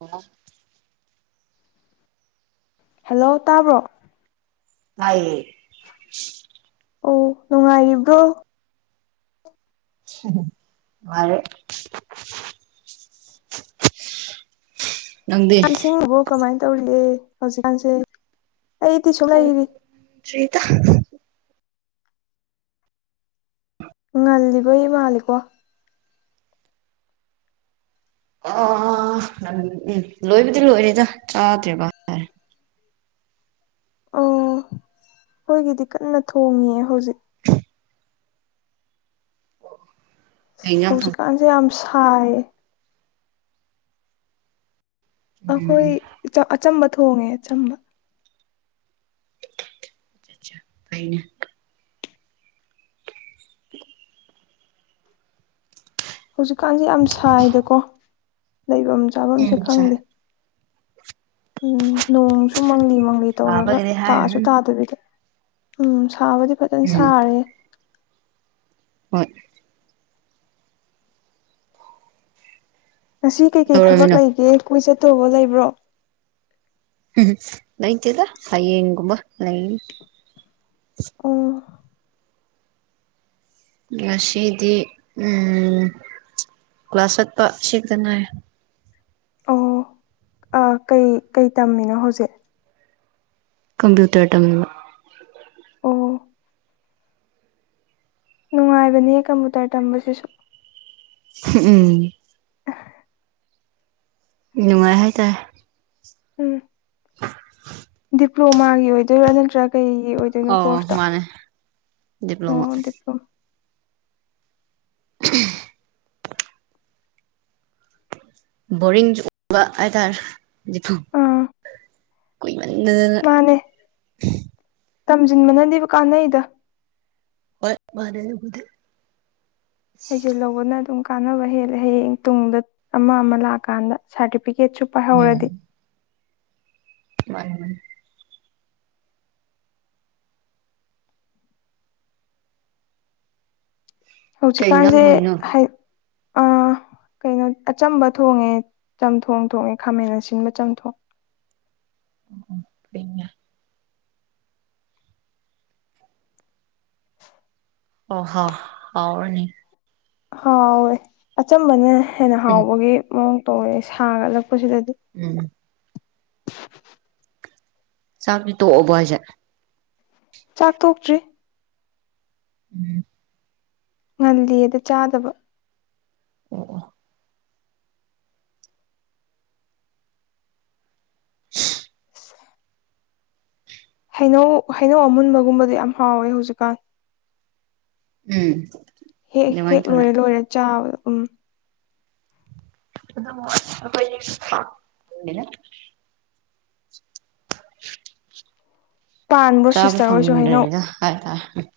ꯑ ꯍꯦꯜꯂꯣ ꯇꯥꯕ꯭ꯔꯣ ꯍꯥꯏꯦ ꯑꯣ ꯅꯨꯡꯉꯥꯏꯔꯤꯕ꯭ꯔꯣ ꯃꯔꯦ [unintelligible] ꯅꯪꯗꯤ ꯏꯁꯤꯡꯕꯣ ꯀꯃꯥꯏꯅ ꯇꯧꯔꯤꯑꯦ ꯍꯧꯖꯤꯛꯀꯥꯟꯁꯦ ꯑꯩꯗꯤ ꯁꯨꯝ ꯂꯩꯔꯤ ꯑꯣꯔꯤꯗ ꯉꯜꯂꯤꯕꯩ ꯃꯥꯂꯦꯀꯣ ꯑ ꯎꯝ ꯂꯣꯏꯕꯨꯗꯤ ꯂꯣꯏꯔꯦꯗ ꯆꯥꯗ꯭ꯔꯦꯔꯦ ꯑꯣ ꯑꯩꯈꯣꯏꯒꯤꯗꯤ ꯀꯟꯅ ꯊꯣꯡꯉꯦ ꯍꯧꯖꯤꯛ ꯀꯩ ꯏꯟꯖꯥꯡ ꯊꯣꯡ ꯍꯧꯖꯤꯛꯀꯥꯟꯁꯦ ꯌꯥꯝ ꯁꯥꯏꯌꯦ ꯎꯝ ꯑꯩꯈꯣꯏ ꯑꯆꯝꯕ ꯊꯣꯡꯉꯦ ꯑꯆꯝꯕ ꯐꯥꯏꯅꯦ ꯍꯧꯖꯤꯛꯀꯥꯟꯁꯦ ꯌꯥꯝ ꯁꯥꯏꯗꯀꯣ ꯂꯩꯐꯝ ꯎꯝ ꯆꯥꯐꯝꯁꯦ ꯆꯥꯏ ꯈꯪꯗꯦ ꯎꯝ ꯅꯣꯡꯁꯨ ꯃꯪꯂꯤ ꯃꯪꯂꯤ ꯇꯧꯔꯒ ꯁꯥꯕꯒꯤꯗꯤ ꯇꯥꯑꯁꯨ ꯍꯥꯏꯔꯨꯔꯅꯨ ꯇꯥꯗꯕꯤꯗ ꯎꯝ ꯁꯥꯕꯗꯤ ꯐꯖꯅ ꯎꯝ ꯁꯥꯔꯦ ꯍꯣꯏ ꯉꯁꯤ ꯀꯩꯀꯩ ꯊꯕꯛ ꯀꯩꯗꯧꯔꯝꯃꯤꯅꯣ ꯂꯩꯒꯦ ꯀꯣꯏ ꯆꯠꯇꯧꯕ ꯂꯩꯕ꯭ꯔꯣ ꯎꯝ ꯂꯩꯣꯏꯇꯦꯗ ꯍꯌꯦꯡ ꯀꯨꯝꯕ ꯂꯩ ꯑꯣ ꯁꯤꯩꯗꯤ ꯎꯝ ꯀ꯭ꯂꯥꯁ ꯆꯠꯄ ꯁꯤꯗꯅ ꯑꯣ ꯀꯩ ꯀꯩ ꯇꯝꯃꯤꯅꯣ ꯍꯧꯖꯤꯛ ꯀꯝꯄꯤꯨꯇꯔ ꯇꯝꯃꯤꯕꯥ [inaudible] ꯑꯣ ꯅꯨꯡꯉꯥꯏꯕꯅꯤ ꯀꯝꯄꯨꯇꯔ ꯇꯝꯕꯁꯤꯁꯨ ꯎꯝ ꯅꯨꯡꯉꯥꯏ ꯍꯥꯏꯇꯥꯔꯦ ꯎꯝ ꯗꯤꯄ꯭ꯂꯣꯃꯥꯒꯤ ꯑꯣꯏꯗꯣꯏꯔꯥ ꯅꯠꯇ꯭ꯔꯥ ꯀꯩ ꯀꯩꯒꯤ ꯑꯣꯏꯗꯨꯏꯅꯣ ꯑꯣ ꯀꯣꯔꯁꯇꯣ ꯃꯥꯅꯦ ꯗꯤꯄ꯭ꯂꯣꯃꯥ ꯑꯣ ꯗꯤꯄꯂ꯭ꯣꯃꯥ ꯁꯤꯠ ꯁꯤꯠ [inaudible] ꯕꯣꯔꯤꯡ ꯆꯨꯕꯥ ꯍꯥꯏꯇꯥꯔꯦ ꯗꯤꯄꯂꯣ ꯑꯥ ꯀꯨꯏꯃꯟꯗꯅ [inaudible] ꯃꯥꯅꯦ ꯇꯝꯁꯤꯟꯕꯅꯗꯤ ꯀꯥꯟꯅꯩꯗ ꯍꯣꯏ ꯃꯥꯅꯦꯕꯨꯗꯤꯦ ꯍꯩꯖꯤꯟ ꯂꯧꯕꯅ ꯑꯗꯨꯝ ꯀꯥꯟꯅꯕ ꯍꯦꯜꯂꯦ ꯍꯌꯦꯡ ꯇꯨꯡꯗ ꯑꯃ ꯑꯃ ꯂꯥꯛꯑꯀꯥꯟꯗ ꯄꯤꯀꯦꯠꯁꯨ ꯎꯝ ꯄꯥꯏꯍꯧꯔꯗꯤ ꯃꯥꯅꯤ ꯃꯥꯅꯤ ꯀꯩ ꯏꯟꯖꯥꯡ ꯍꯧꯖꯤꯛꯀꯥꯟꯁꯦ ꯊꯣꯡꯉꯤꯅꯣ ꯍꯥꯏ ꯑ ꯀꯩꯅꯣ ꯑꯆꯝꯕ ꯊꯣꯡꯉꯦ ꯆꯝꯊꯣꯡ ꯊꯣꯡꯉꯦ ꯈꯥꯃꯦꯟ ꯑꯁꯤꯟꯕ ꯆꯝꯊꯣꯡ ꯑꯣ ꯐ [inaudible] ꯑꯣ ꯍꯣ ꯍꯥꯎꯔꯥꯅꯤ ꯍꯥꯎꯋꯦ ꯑꯆꯝꯕꯅ ꯍꯦꯟꯅ ꯎꯝ ꯍꯥꯎꯕꯒꯤ ꯃꯑꯣꯡ ꯇꯧꯋꯦ ꯁꯥꯒꯠꯂꯛꯄꯁꯤꯗ ꯎꯝ ꯆꯥꯛꯇꯤ ꯇꯣꯛꯑꯣꯕ ꯍꯥꯏꯁꯦ ꯆꯥꯛ ꯇꯣꯛꯇ꯭ꯔꯤ ꯎꯝ ꯉꯜꯂꯤꯑꯗ ꯆꯥꯗꯕ ꯑꯣ ꯗꯨꯋꯥ [inaudible] ꯍꯩꯅꯧ ꯍꯩꯅꯧ ꯑꯃꯨꯟꯕꯒꯨꯝꯕꯗ ꯌꯥꯝ ꯍꯥꯎꯋꯦ ꯍꯧꯖꯤꯛꯀꯥꯟ ꯎꯝ ꯍꯦꯛ ꯑꯗꯨꯃꯥꯏꯅ ꯍꯦꯛ ꯇꯧꯔꯦ ꯂꯣꯏꯔ ꯂꯣꯏꯔꯦ ꯆꯥꯕ ꯎꯝ ꯈꯣꯟꯖꯦꯜ ꯁꯦ ꯇꯟꯕꯥ ꯆꯅ ꯉꯪꯂꯀꯣ [inaudible] ꯍꯨꯖ [inaudible] ꯄꯥꯟꯕ꯭ꯔꯣ ꯆꯥꯕ ꯁꯤꯁꯇꯔ ꯍꯣꯏꯁꯨ ꯍꯩꯅꯧ ꯐꯪꯅꯤꯡꯗ꯭ꯔꯦꯗ ꯍꯥꯏꯇꯥꯔꯦ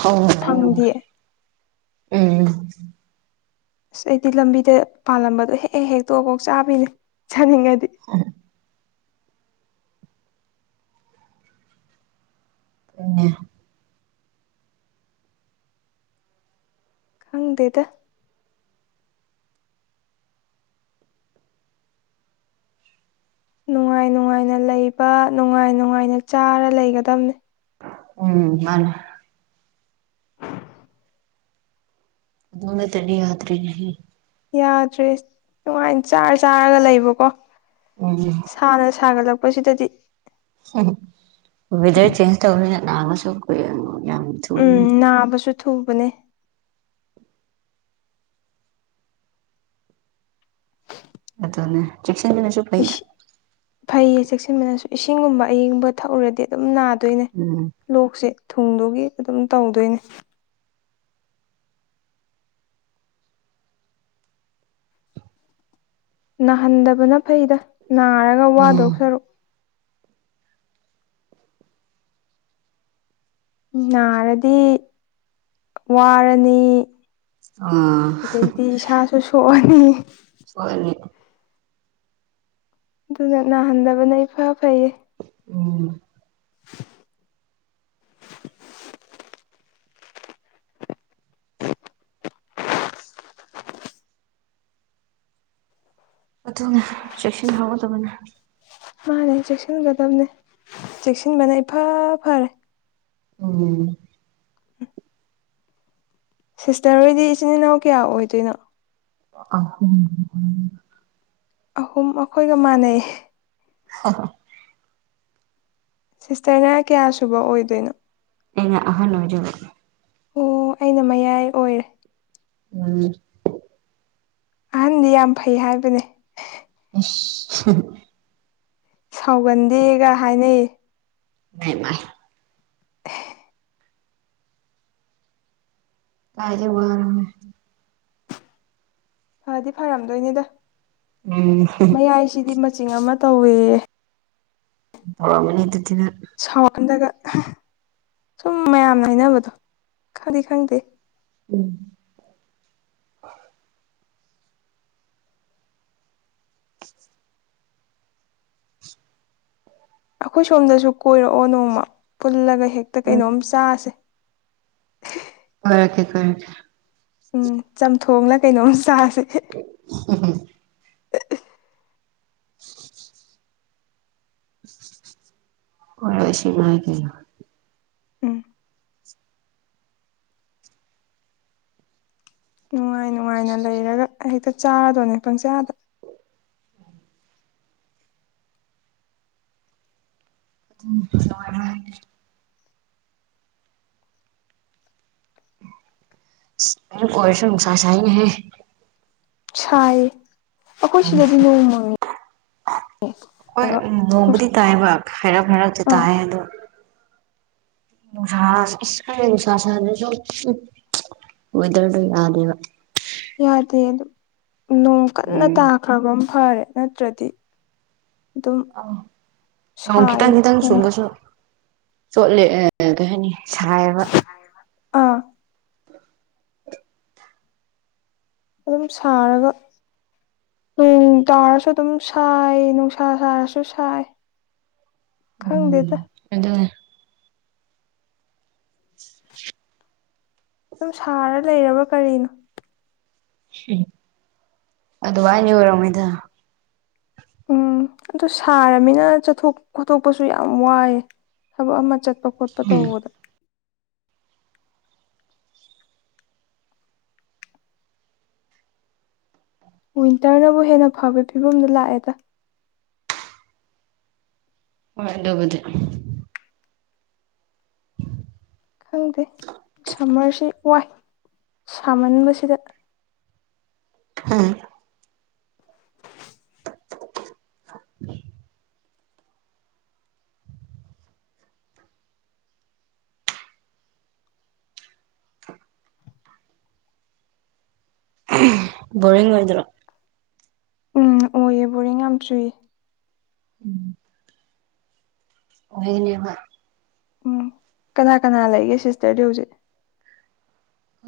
ꯍ ꯐꯪꯗꯦ [inaudible] ꯎꯝ ꯑꯁ ꯑꯩꯗꯤ ꯂꯝꯕꯤꯗ ꯄꯥꯜꯂꯝꯕꯗꯣ ꯍꯦꯛ ꯍꯦꯛ ꯍꯦꯛꯛꯇꯣꯛꯑꯐꯣꯛ ꯆꯥꯕꯤꯅꯦ ꯆꯅꯤꯡꯉꯥꯏꯗꯤ ꯍ ꯈꯪꯗꯦꯗ ꯅꯨꯡꯉꯥꯏ ꯅꯨꯡꯉꯥꯏꯅ ꯂꯩꯕ ꯅꯨꯡꯉꯥꯏ ꯅꯨꯡꯉꯥꯏꯅ ꯆꯥꯔ ꯂꯩꯒꯗꯕꯅꯦ ꯎꯝ ꯃꯥꯅꯦ ꯑꯗꯨꯅ ꯇꯅꯤ ꯌꯥꯗ꯭ꯔꯔꯤꯅꯦ ꯌꯥꯗ꯭ꯔꯦ ꯅꯨꯡꯉꯥꯏꯅ ꯆꯥꯔ ꯆꯥꯔꯒ ꯂꯩꯕꯀꯣ ꯎꯝ ꯁꯥꯅ ꯁꯥꯒꯠꯂꯛꯄ ꯄꯁ ꯇꯗꯤ ꯎꯝ ꯋꯦꯗꯔ ꯆꯦꯟꯖ ꯇꯧꯅꯤꯗ ꯅꯥꯒꯁꯨ ꯀꯨꯏꯔ ꯌꯥꯝ ꯎꯝ ꯊꯣꯛꯣꯏꯅꯤ ꯅꯥꯕꯁꯨ ꯊꯨꯕꯅꯦ ꯑ ꯆꯟꯒꯤꯅꯁꯨ ꯏꯁ ꯐꯥꯏꯗ ꯐꯩꯌꯦ ꯆꯦꯛꯁꯤꯟꯕꯅꯁꯨ ꯏꯁꯤꯡꯒꯨꯝꯕ ꯑꯏꯤꯡꯒꯨꯝꯕ ꯊꯛꯎꯨꯔꯗꯤ ꯑꯗꯨꯝ ꯅꯥꯗꯣꯏꯅꯦ ꯎꯝ ꯂꯣꯛꯁꯦ ꯊꯨꯝꯗꯨꯒꯤ ꯑꯗꯨꯝ ꯇꯧꯗꯣꯏꯅꯦ ꯅꯥꯍꯟꯗꯕꯅ ꯐꯩꯗ ꯅꯥꯔꯒ ꯎꯝ ꯋꯥꯗꯣꯛ ꯁꯔꯨꯛ ꯅꯥꯔꯗꯤ ꯋꯥꯔꯅꯤ ꯑꯥ ꯑꯗꯩꯗꯤ ꯏꯁꯥꯁꯨ ꯁꯣꯛꯑꯅꯤ ꯁꯣꯏꯔꯅꯤ ꯑꯗꯨꯅ ꯅꯥꯍꯟꯗꯕꯅ ꯏ ꯐ ꯐꯩꯌꯦ ꯎꯝ [inaudible] ꯑꯗꯨꯅ ꯆꯦꯛꯁꯤꯟ ꯍꯧꯒꯗꯕꯅꯤ ꯃꯥꯅꯦ ꯆꯦꯛꯁꯤꯟꯒꯗꯕꯅꯦ ꯆꯦꯛꯁꯤꯟꯕꯅ ꯏꯐ ꯐꯔꯦ ꯑꯣꯝ ꯁꯤꯁꯇꯔ ꯍꯣꯏꯗꯤ ꯏꯆꯤꯟ ꯏꯅꯥꯎ ꯀꯌꯥ ꯑꯣꯏꯗꯣꯏꯅꯣ ꯑꯣ ꯍ ꯑꯍꯨꯝ ꯑꯩꯈꯣꯏꯒ ꯃꯥꯟꯅꯩ ꯍ ꯁꯤꯁꯇꯔꯅ ꯀꯌꯥ ꯁꯨꯕ ꯑꯣꯏꯗꯣꯏꯅꯣ ꯑꯩꯉꯍ ꯅꯖꯔ ꯑꯣ ꯑꯩꯅ ꯃꯌꯥꯏ ꯑꯣꯏꯔꯦ ꯎꯝ ꯑꯍꯟꯗꯤ ꯌꯥꯝ ꯐꯩ ꯍꯥꯏꯕꯅꯦ [inaudible] ꯁꯥꯎꯒꯟꯗꯦꯒ ꯍꯥꯏꯅꯩꯌꯦ ꯥꯏ [inaudible] ꯀꯥꯏꯖꯦ ꯋꯥꯔ ꯐꯗꯤ ꯐꯔꯝꯗꯣꯏꯅꯦꯗ ꯎꯝ ꯃꯌꯥꯏꯁꯤꯗꯤ ꯀꯆꯤꯡ ꯑꯃ ꯇꯧꯏꯤ ꯅꯤ ꯑꯗꯨ ꯊꯅ ꯆꯗꯒ ꯁꯨꯝ ꯃꯌꯥꯝꯅ ꯍꯥꯏꯅꯕꯗꯣ ꯈꯪꯗꯤ ꯈꯪꯗꯦ ꯎꯝ ꯑꯩꯈꯣꯏ ꯁꯣꯝꯗꯁꯨ ꯀꯣꯏꯔꯛꯑꯣ ꯅꯣꯡꯃ ꯄꯨꯜꯂꯒ ꯍꯦꯛꯇ ꯀꯩꯅꯣꯝ ꯆꯥꯁꯦ ꯍꯣꯏꯀꯦ ꯀꯔꯀꯦ ꯎꯝ ꯆꯝꯊꯣꯡꯅ ꯀꯩꯅꯣꯝ ꯆꯥꯁꯦ [inaudible] ꯑꯣꯁꯤꯃ ꯀꯩꯅ ꯎꯝ ꯅꯨꯡꯉꯥꯏ ꯅꯨꯡꯉꯥꯏꯅ ꯂꯩꯔꯒ ꯍꯦꯛꯇ ꯆꯥꯔꯗꯣꯏꯅꯦ ꯄꯪꯆꯥꯌꯥꯗ ꯑꯗꯨ ꯀꯁꯨ ꯅꯨꯡꯁꯥ ꯆ ꯍꯦ ꯁꯥꯏ ꯑꯩꯈꯣꯏ ꯁꯤꯗꯗꯤ ꯅꯣꯡ ꯃꯪꯉꯤ ꯍꯣꯏ ꯎꯝ ꯅꯨꯡꯁꯥ ꯅꯣꯡꯃꯗꯤ ꯇꯥꯏꯕ ꯍꯥꯏꯔꯞ ꯍꯥꯏꯔꯞꯁꯨꯦ ꯑꯥ ꯇꯥꯏ ꯑꯗꯣ ꯎ ꯍꯁ ꯁꯥꯗ ꯑꯣꯏꯣꯏꯗꯔꯗ ꯌꯥꯗꯕ ꯌꯥꯗꯦ ꯑꯗꯨꯝ ꯅꯣꯡ ꯀꯟꯅ ꯎꯝ ꯇꯥꯈ꯭ꯔꯕ ꯐꯔꯦ ꯅꯠꯇ꯭ꯔꯗꯤ ꯑꯗꯨꯝ ꯑ ꯅ ꯈꯤꯇꯪ ꯁꯥꯏꯌꯦ ꯈꯤꯇꯪ ꯅꯣꯡ ꯁꯨꯡꯒꯁꯨ ꯆꯣꯠꯂꯦ ꯀꯩ ꯍꯥꯏꯅꯤ ꯁꯥꯏꯕ ꯑꯥ ꯑꯗꯨꯝ ꯁꯥꯔꯒ ꯎꯝ ꯇꯥꯎꯔꯁꯨ ꯑꯗꯨꯝ ꯁꯥꯏ ꯅꯨꯡꯁꯥ ꯁꯥꯔꯁꯨ ꯁꯥꯏ ꯎꯝ ꯈꯪꯗꯦꯗ ꯑꯗꯨꯗ [inaudible] ꯁꯝ ꯁꯥꯔ ꯂꯩꯔꯕ ꯀꯔꯤꯅꯣ ꯑꯗꯨ ꯋꯥꯅꯤ ꯑꯣꯏꯔꯝꯉꯣꯏꯗ ꯎꯝ ꯑꯗꯨ ꯁꯥꯔꯃꯤꯅ ꯆꯠꯊꯣꯛ ꯈꯣꯠꯇꯣꯛꯄꯁꯨ ꯌꯥꯝ ꯋꯥꯏꯌꯦ ꯊꯕꯛ ꯑꯃ ꯆ ꯈꯣꯠꯄ ꯇꯧꯕꯗ ꯋꯤꯟꯇꯔꯅꯕꯨ ꯍꯦꯟꯅ ꯐꯕꯩ ꯐꯤꯕꯝꯗ ꯂꯥꯛꯑꯦꯗ ꯍꯣꯏ ꯑꯗꯨꯕꯨꯗꯤ ꯈꯪꯗꯦ ꯁꯝꯃꯔꯁꯤ ꯋꯥꯏ ꯁꯥꯃꯟꯕꯁꯤꯗ ꯍꯥ ꯕꯣꯔꯤꯡ ꯑꯣꯏꯗ꯭ꯔꯣ ꯎꯝ ꯑꯣꯏꯌꯦ ꯕꯣꯔꯤꯡ ꯌꯥꯝ ꯆꯨꯏ ꯎꯝ ꯑꯣꯏꯍꯅꯤꯕ ꯎꯝ ꯀꯅꯥ ꯀꯅꯥ ꯂꯩꯒꯦ ꯁꯤꯁꯇꯔꯗꯤ ꯍꯨꯖꯤꯛ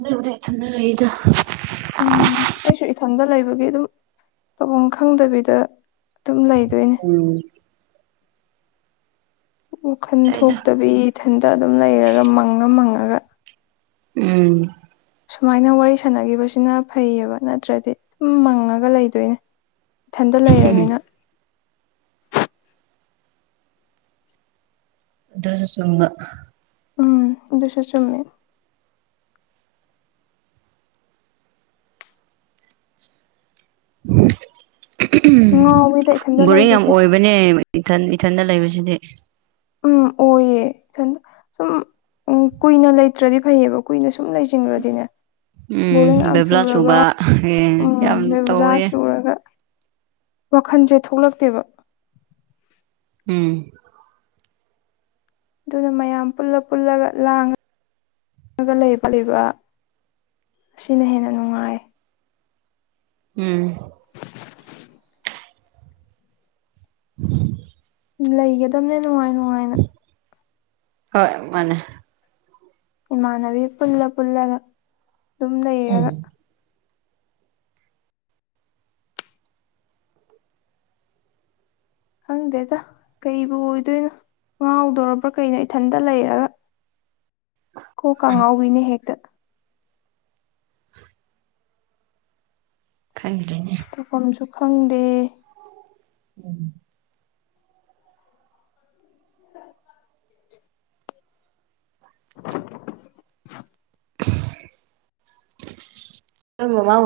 ꯑꯩꯕꯨꯗꯤ ꯏꯊꯟꯗ ꯂꯩꯗ ꯑꯗꯨꯒꯤ ꯑꯗꯨꯝ ꯇꯧꯕꯝ ꯈꯪꯗꯕꯤꯗ ꯑꯗꯨꯝ ꯂꯩ ꯎꯝ ꯋꯥꯈꯟ ꯂꯩꯗ ꯊꯣꯛꯇꯕꯤ ꯏꯊꯟꯇ ꯑꯗꯨꯝ ꯂꯩꯔꯒ ꯃꯪꯉ ꯃꯪꯉꯒ ꯎꯝ ꯁꯨꯃꯥꯏꯅ ꯋꯥꯔꯤ ꯁꯥꯟꯅꯒꯤꯕꯁꯤꯅ ꯐꯩꯌꯦꯕ ꯅꯠꯇ꯭ꯔꯗꯤ ꯗꯨꯝ ꯃꯪꯉꯒ ꯂꯩꯗꯣꯏꯅꯦ ꯊꯟꯗ ꯂꯩꯔꯝꯃꯤꯅ ꯗꯨꯁꯨ ꯆꯨꯃ ꯎꯝ ꯑꯗꯨꯁꯨ ꯆꯨꯝꯃꯤ ꯉꯥꯎꯋꯤꯗ [inaudible] ꯏꯊꯟꯇ ꯕꯣꯔꯤꯡ ꯌꯥꯝ ꯂꯩꯕꯁꯦ ꯑꯣꯏꯕꯅꯦ ꯏꯊꯟ ꯏꯊꯟꯗ ꯂꯩꯕꯁꯤꯗꯤ ꯎꯝ ꯑꯣꯏꯌꯦ ꯏꯊ ꯁꯨꯝ ꯎꯝ ꯀꯨꯏꯅ ꯂꯩꯇ꯭ꯔꯗꯤ ꯐꯩꯌꯦꯕ ꯀꯨꯏꯅ ꯁꯨꯝ ꯂꯩꯁꯤꯟꯒꯔ꯭ꯗꯤꯅꯦ ꯎꯝ ꯕꯣꯔꯤꯡ ꯌꯥꯝ ꯕꯦꯕ꯭ꯂꯥ ꯆꯨꯔꯒ ꯆꯨꯕ ꯑꯦ ꯎꯝ ꯌꯥꯝ ꯕꯦꯕꯨꯂꯥ ꯇꯧꯋꯦ ꯆꯨꯔꯒ ꯋꯥꯈꯟꯁꯦ ꯊꯣꯛꯂꯛꯇꯦꯕ ꯎꯝ ꯗꯨꯅ ꯃꯌꯥꯝ ꯄꯨꯜꯂ ꯄꯨꯜꯂꯒ ꯂꯥꯡꯉꯒ ꯂꯩꯕ ꯂꯩꯕ ꯑꯁꯤꯅ ꯍꯦꯟꯅ ꯅꯨꯡꯉꯥꯏ ꯎꯝ [inaudible] ꯂꯩꯒꯗꯝꯅꯦ ꯅꯨꯡꯉꯥꯏ ꯅꯨꯡꯉꯥꯏꯅ ꯍꯣꯏ ꯃꯥꯅꯦ ꯏꯃꯥꯟꯅꯕꯤ ꯄꯨꯜꯂ ꯄꯨꯜꯂꯒ ꯑꯗꯨꯝ ꯎꯝ ꯂꯩꯔꯒ ꯈꯪꯗꯦꯗ ꯀꯩꯕꯨ ꯑꯣꯏꯗꯣꯏꯅꯣ ꯉꯥꯎꯗꯣꯔꯕ꯭ꯔꯥ ꯀꯩꯅꯣ ꯏꯊꯟꯇ ꯂꯩꯔꯒ ꯀꯣꯀ ꯎꯝ ꯉꯥꯎꯕꯤꯅꯦ ꯍꯦꯛꯇ ꯑꯒꯤꯂꯩꯅꯦ ꯇꯧꯐꯝꯁꯨ ꯈꯪꯗꯦ ꯎꯝ ꯑꯃꯃꯥ